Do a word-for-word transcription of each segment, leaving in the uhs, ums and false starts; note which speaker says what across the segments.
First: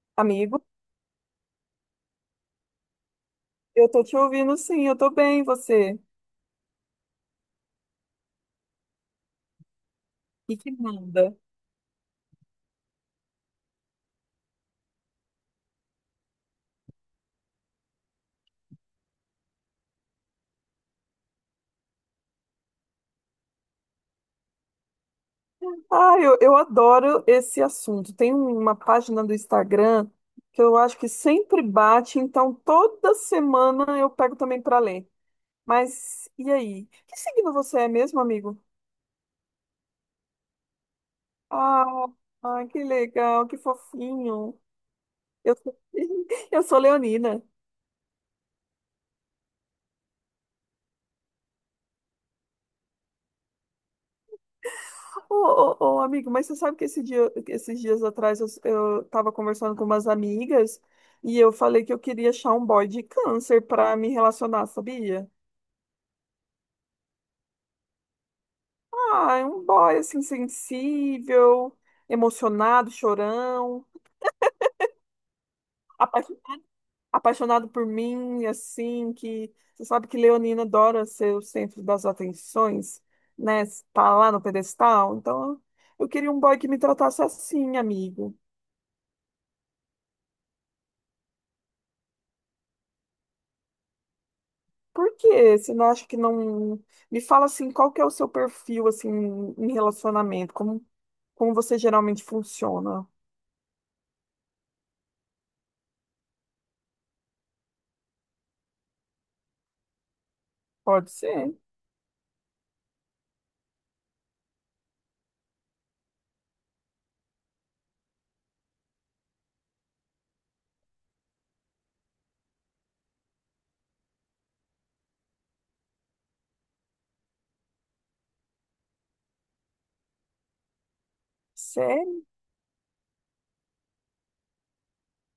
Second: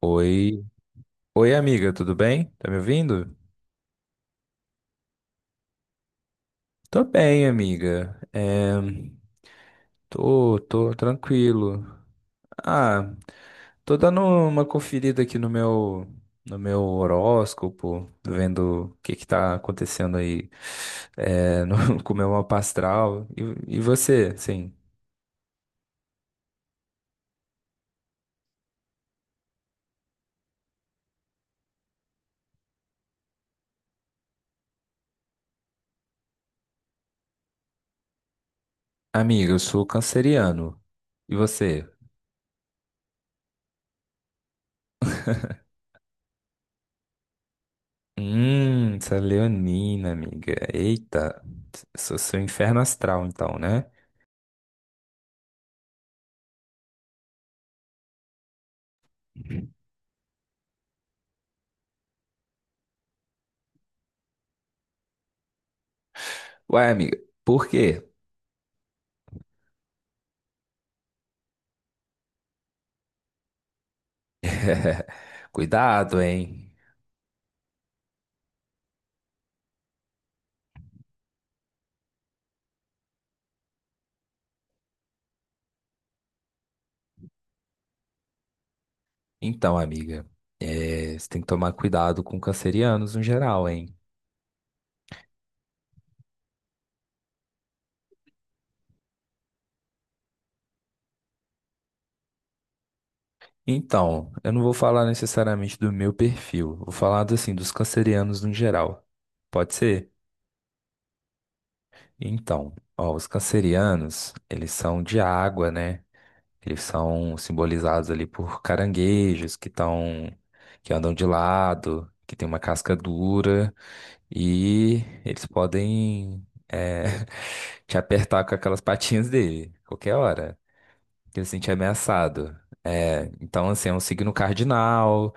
Speaker 1: Oi,
Speaker 2: Amigo,
Speaker 1: oi amiga, tudo bem? Tá me ouvindo?
Speaker 2: eu tô te ouvindo sim, eu tô bem, e você?
Speaker 1: Tô bem, amiga. É,
Speaker 2: E
Speaker 1: tô,
Speaker 2: que
Speaker 1: tô
Speaker 2: manda?
Speaker 1: tranquilo. Ah, tô dando uma conferida aqui no meu, no meu horóscopo, vendo o que que tá acontecendo aí, é, no, com o meu mapa astral. E, e você, sim?
Speaker 2: Ah, eu, eu adoro esse assunto. Tem uma página do Instagram que eu acho que sempre bate, então toda semana eu pego também para ler. Mas e aí? Que signo você é mesmo, amigo?
Speaker 1: Amiga, eu sou canceriano. E você?
Speaker 2: Ah, ah, que legal, que fofinho. Eu sou, eu sou leonina.
Speaker 1: Hum, essa leonina, amiga. Eita, sou seu inferno astral, então, né?
Speaker 2: Ô, ô, ô, amigo, mas você sabe que esse dia, esses dias atrás eu, eu tava conversando com umas amigas e eu falei que eu queria achar um boy de câncer pra me relacionar, sabia?
Speaker 1: Ué, amiga, por quê?
Speaker 2: Ah, é um boy assim, sensível, emocionado, chorão,
Speaker 1: Cuidado,
Speaker 2: apa-
Speaker 1: hein?
Speaker 2: apaixonado por mim, assim, que você sabe que leonina adora ser o centro das atenções, né? Tá lá no pedestal. Então, eu queria um boy que me tratasse assim, amigo.
Speaker 1: Então, amiga, é, você tem que tomar cuidado com cancerianos no geral, hein?
Speaker 2: Por quê? Você não acha que não. Me fala assim, qual que é o seu perfil assim em relacionamento? Como, como você geralmente funciona?
Speaker 1: Então, eu não vou falar necessariamente do meu perfil, vou falar assim dos cancerianos no geral. Pode ser?
Speaker 2: Pode ser.
Speaker 1: Então, ó, os cancerianos, eles são de água, né? Eles são simbolizados ali por caranguejos que estão, que andam de lado, que tem uma casca dura e eles podem eh, te apertar com aquelas patinhas dele, qualquer hora, que ele se sentir
Speaker 2: Sério?
Speaker 1: ameaçado. É, então, assim, é um signo cardinal,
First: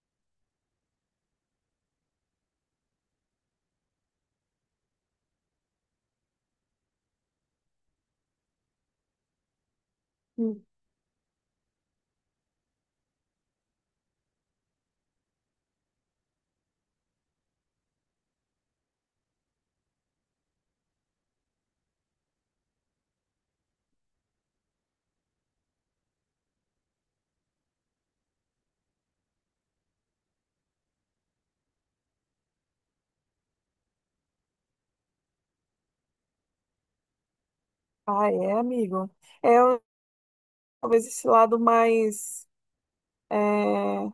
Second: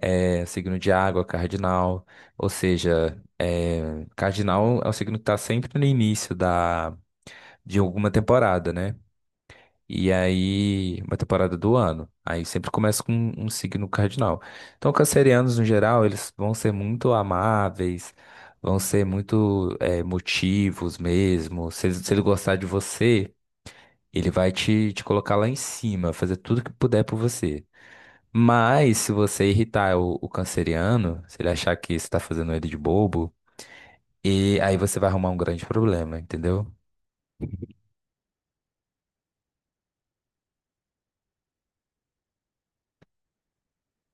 Speaker 1: é signo de água cardinal, ou seja, eh, cardinal é o signo que está sempre no início da, de alguma temporada, né? E aí, uma temporada do ano. Aí sempre começa com um um signo cardinal. Então, cancerianos, no geral, eles vão ser muito amáveis, vão ser muito eh, motivos mesmo. Se ele, se ele gostar de você, ele vai te, te colocar lá em cima, fazer tudo que puder por você. Mas, se você irritar o, o canceriano, se ele achar que você está fazendo ele de bobo, e aí você vai arrumar um grande problema, entendeu?
Speaker 2: Ah, é, amigo. É talvez esse lado mais. é,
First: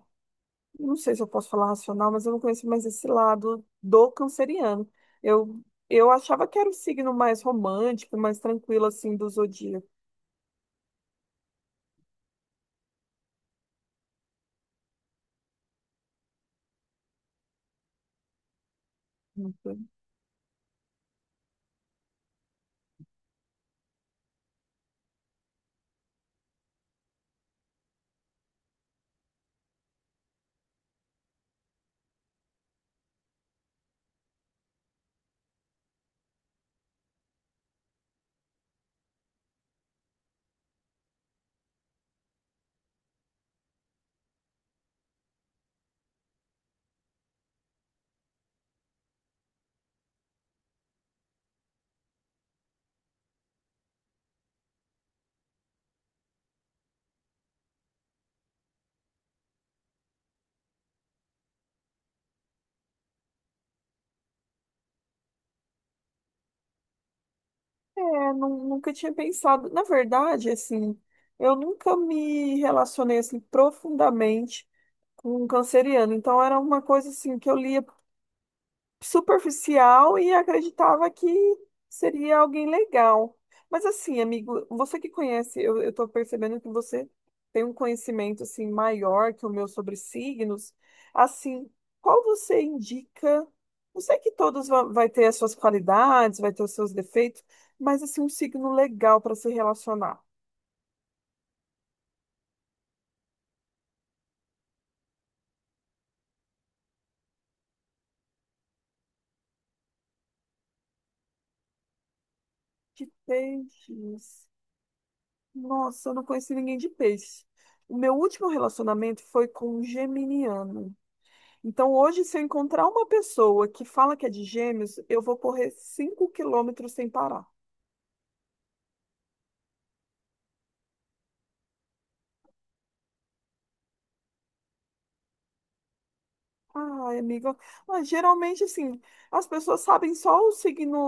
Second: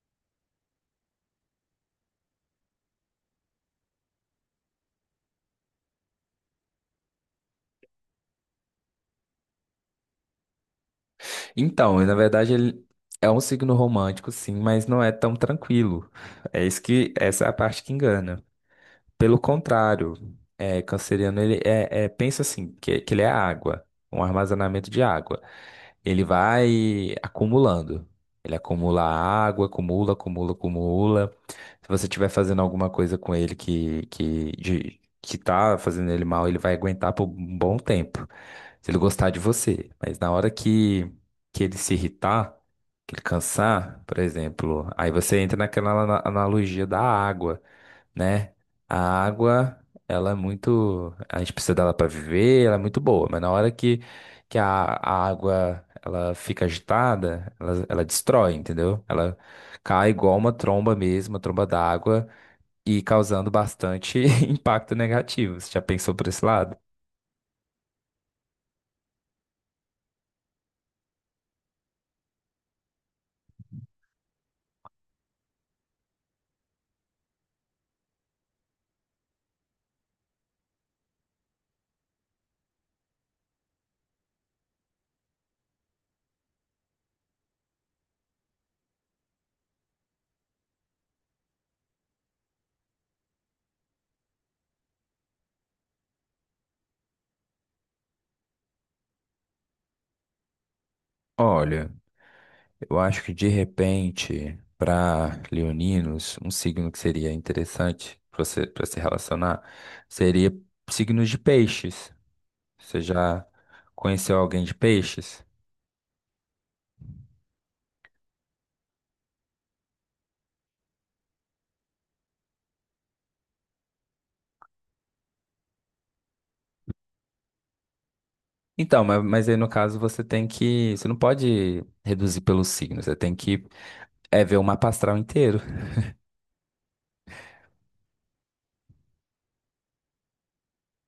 Speaker 2: Não sei se eu posso falar racional, mas eu não conheço mais esse lado do canceriano. Eu, eu achava que era o signo mais romântico, mais tranquilo assim do zodíaco.
Speaker 1: Então, na verdade, ele é um signo romântico, sim, mas não é tão tranquilo. É isso que, essa é a parte que engana. Pelo contrário, é, canceriano, ele é, é- pensa assim, que, que ele é água, um armazenamento de água. Ele vai acumulando. Ele acumula água, acumula, acumula, acumula. Se você estiver fazendo alguma coisa com ele que, que, de, que tá fazendo ele mal, ele vai aguentar por um bom tempo. Se ele gostar de você. Mas na hora que, que ele se irritar, que ele cansar, por exemplo, aí você entra naquela ana- analogia da água né? A água, ela é muito, a gente precisa dela para viver, ela é muito boa, mas na hora que, que a, a água ela fica agitada, ela, ela destrói, entendeu? Ela cai igual uma tromba mesmo, uma tromba d'água, e causando bastante impacto negativo. Você já pensou por esse lado?
Speaker 2: É, nu- nunca tinha pensado. Na verdade, assim, eu nunca me relacionei assim profundamente com um canceriano. Então era uma coisa assim que eu lia superficial e acreditava que seria alguém legal. Mas assim, amigo, você que conhece, eu, eu tô percebendo que você tem um conhecimento assim maior que o meu sobre signos. Assim, qual você indica? Eu sei que todos vão, vai ter as suas qualidades, vai ter os seus defeitos, mas assim, um signo legal para se relacionar.
Speaker 1: Olha, eu acho que de repente, para leoninos, um signo que seria interessante para você, para se relacionar seria signos de peixes. Você
Speaker 2: De
Speaker 1: já
Speaker 2: peixes.
Speaker 1: conheceu alguém de peixes?
Speaker 2: Nossa, eu não conheci ninguém de peixe. O meu último relacionamento foi com um geminiano. Então, hoje, se eu encontrar uma pessoa que fala que é de gêmeos, eu vou correr cinco quilômetros sem parar.
Speaker 1: Então, mas, mas aí no caso você tem que. Você não pode reduzir pelo signo, você tem que é, ver o mapa astral inteiro.
Speaker 2: Ai, amiga. Ah, geralmente, assim, as pessoas sabem só o signo,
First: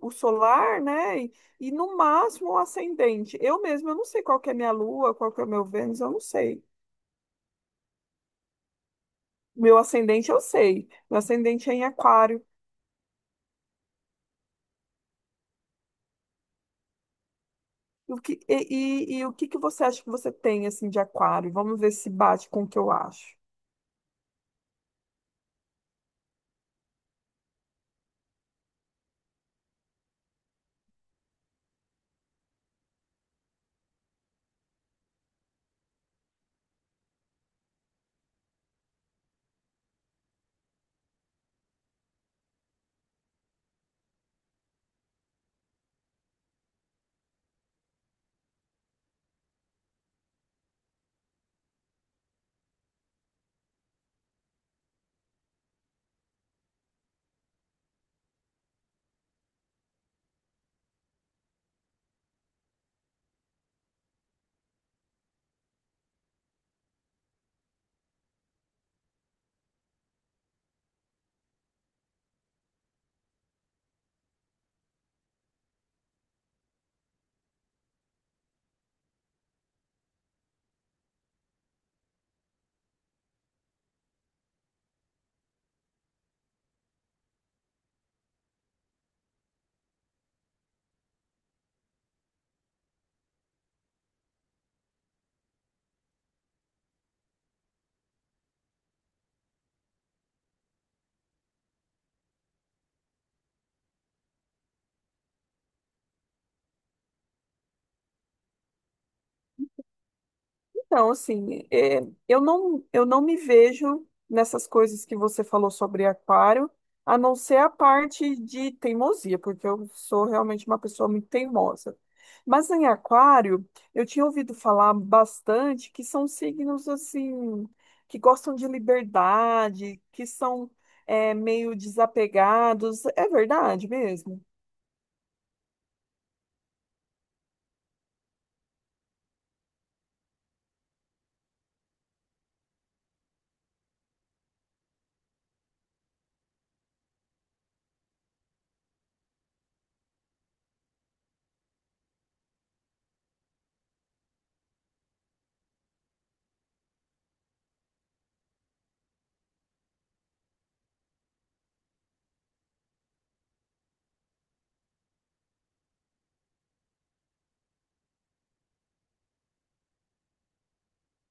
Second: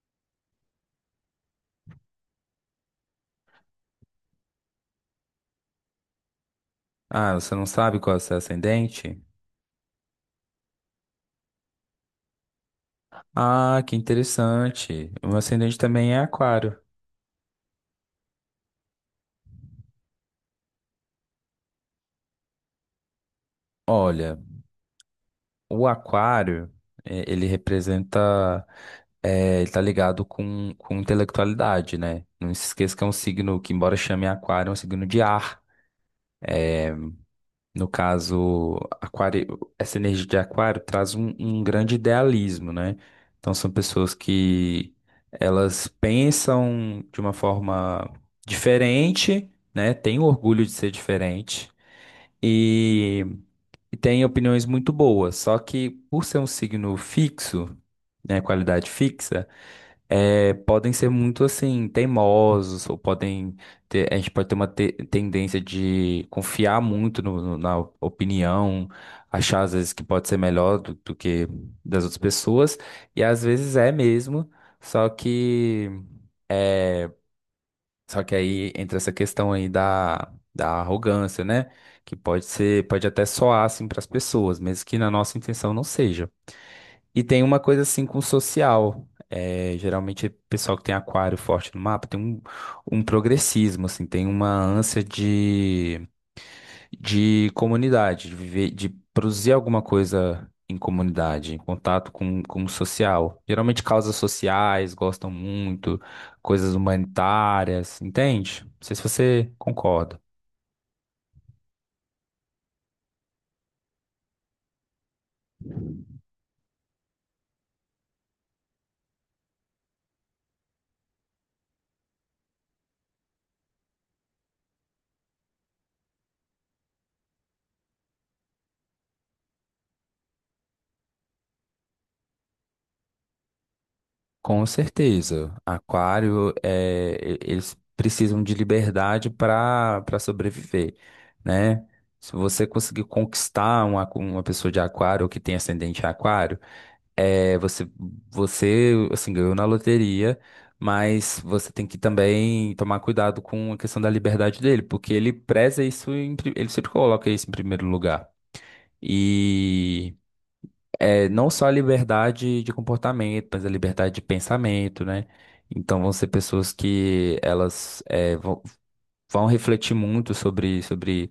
Speaker 2: o, o solar, né? E, e, no máximo o ascendente. Eu mesma, eu não sei qual que é minha lua, qual que é o meu Vênus, eu não sei.
Speaker 1: Ah, você não sabe qual é o seu ascendente?
Speaker 2: Meu ascendente, eu sei. Meu ascendente é em aquário.
Speaker 1: Ah, que interessante. O meu ascendente também é aquário.
Speaker 2: E O que, e, e, e o que que você acha que você tem, assim, de aquário? Vamos ver se bate com o que eu acho.
Speaker 1: Olha, o aquário, eh, ele representa. Eh, ele tá ligado com, com intelectualidade, né? Não se esqueça que é um signo que, embora chame aquário, é um signo de ar. No caso, aquário, essa energia de aquário traz um, um grande idealismo, né? Então são pessoas que elas pensam de uma forma diferente, né? Têm orgulho de ser diferente e, e têm opiniões muito boas. Só que por ser um signo fixo, né? Qualidade fixa, é, podem ser muito assim teimosos ou podem ter, a gente pode ter uma te- tendência de confiar muito no- no- na opinião, achar às vezes que pode ser melhor do, do que das outras pessoas e às vezes é mesmo, só que é, só que aí entra essa questão aí da da arrogância, né? Que pode ser, pode até soar assim para as pessoas, mesmo que na nossa intenção não seja. E tem uma coisa assim com social. É, geralmente, o pessoal que tem aquário forte no mapa tem um, um progressismo, assim, tem uma ânsia de, de comunidade, de viver, de produzir alguma coisa em comunidade, em contato com, com o social. Geralmente, causas sociais gostam muito, coisas humanitárias, entende? Não sei se você concorda.
Speaker 2: Então, assim, é, eu não, eu não me vejo nessas coisas que você falou sobre aquário, a não ser a parte de teimosia, porque eu sou realmente uma pessoa muito teimosa. Mas em aquário, eu tinha ouvido falar bastante que são signos, assim, que gostam de liberdade, que são, é, meio desapegados. É verdade mesmo?
Speaker 1: Com certeza. Aquário, é, e- eles precisam de liberdade para para sobreviver, né? Se você conseguir conquistar uma, uma pessoa de aquário ou que tem ascendente em aquário, é, você, você assim, ganhou na loteria, mas você tem que também tomar cuidado com a questão da liberdade dele, porque ele preza isso, em pri- ele sempre coloca isso em primeiro lugar. E é, não só a liberdade de comportamento, mas a liberdade de pensamento, né? Então vão ser pessoas que elas é, vão, vão refletir muito sobre, sobre,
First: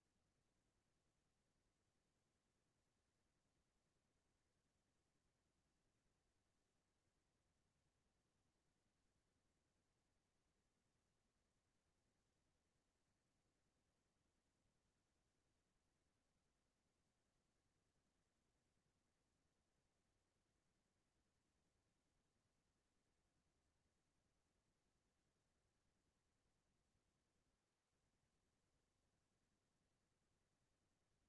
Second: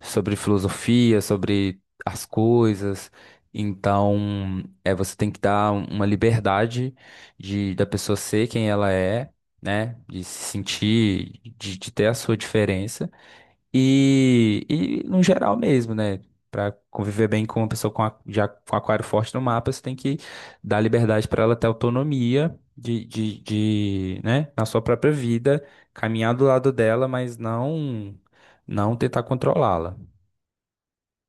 Speaker 1: sobre filosofia, sobre as coisas. Então é, você tem que dar uma liberdade de, da pessoa ser quem ela é, né? De se sentir, de, de ter a sua diferença. E, e no geral mesmo, né? Pra conviver bem com uma pessoa com a- já com aquário forte no mapa, você tem que dar liberdade para ela ter autonomia de, de, de, né? Na sua própria vida, caminhar do lado dela, mas não, não tentar controlá-la.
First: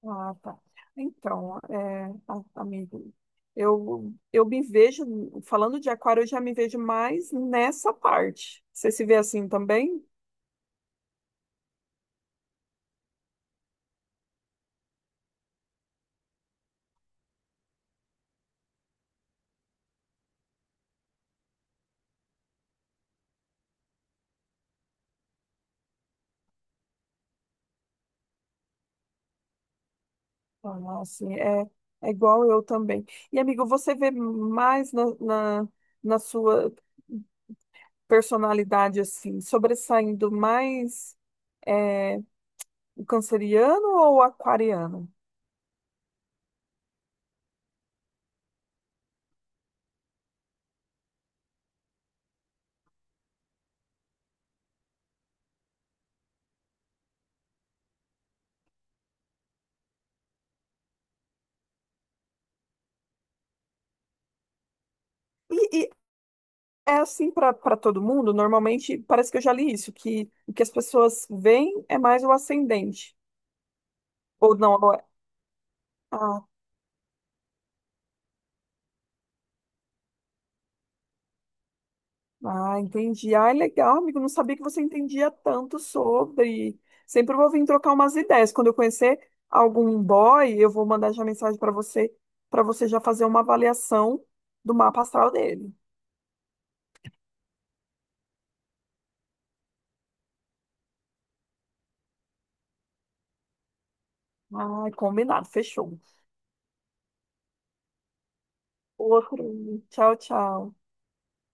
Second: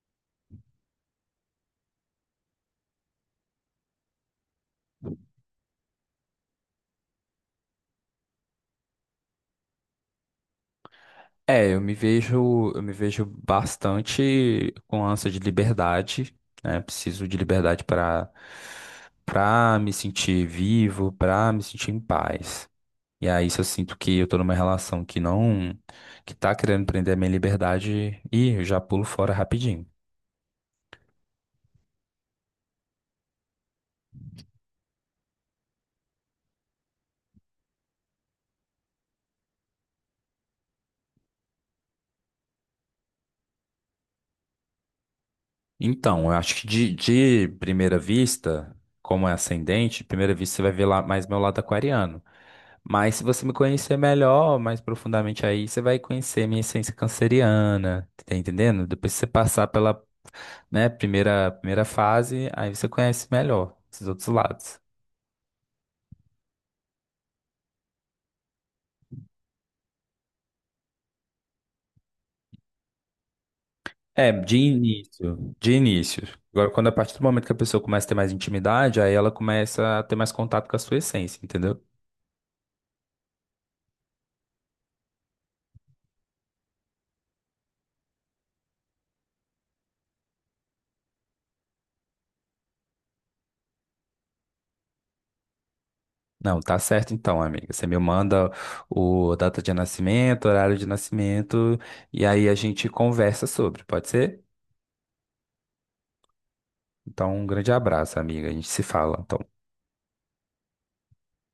Speaker 2: Ah, tá. Então, é, a- amigo, eu, eu me vejo, falando de aquário, eu já me vejo mais nessa parte. Você se vê assim também?
Speaker 1: É, eu me vejo, eu me vejo bastante com ânsia de liberdade, né? Preciso de liberdade para para me sentir vivo, para me sentir em paz. E aí, se eu sinto que eu tô numa relação que não, que tá querendo prender a minha liberdade, e eu já pulo fora rapidinho.
Speaker 2: Ah, assim, é, é igual eu também. E, amigo, você vê mais na, na, na sua personalidade, assim, sobressaindo mais é, o canceriano ou o aquariano?
Speaker 1: Então, eu acho que de, de primeira vista, como é ascendente, de primeira vista você vai ver lá mais meu lado aquariano. Mas se você me conhecer melhor, mais profundamente aí, você vai conhecer minha essência canceriana, tá entendendo? Depois que você passar pela, né, primeira, primeira fase, aí você conhece melhor esses outros lados.
Speaker 2: E, é assim para para todo mundo, normalmente parece que eu já li isso, que o que as pessoas veem é mais o ascendente.
Speaker 1: É,
Speaker 2: Ou
Speaker 1: de
Speaker 2: não, ou é-
Speaker 1: início, de início.
Speaker 2: ah,
Speaker 1: Agora, quando a partir do momento que a pessoa começa a ter mais intimidade, aí ela começa a ter mais contato com a sua essência, entendeu?
Speaker 2: ah, entendi. Ah, é legal, amigo, não sabia que você entendia tanto sobre. Sempre vou vir trocar umas ideias. Quando eu conhecer algum boy, eu vou mandar já mensagem para você, para você já fazer uma avaliação do mapa astral dele.
Speaker 1: Não, tá certo então, amiga. Você me manda o data de nascimento, horário de nascimento, e aí a gente conversa sobre, pode ser?
Speaker 2: Ah, combinado, fechou.
Speaker 1: Então, um grande abraço, amiga. A gente se fala. Então,
Speaker 2: Outro. Tchau, tchau.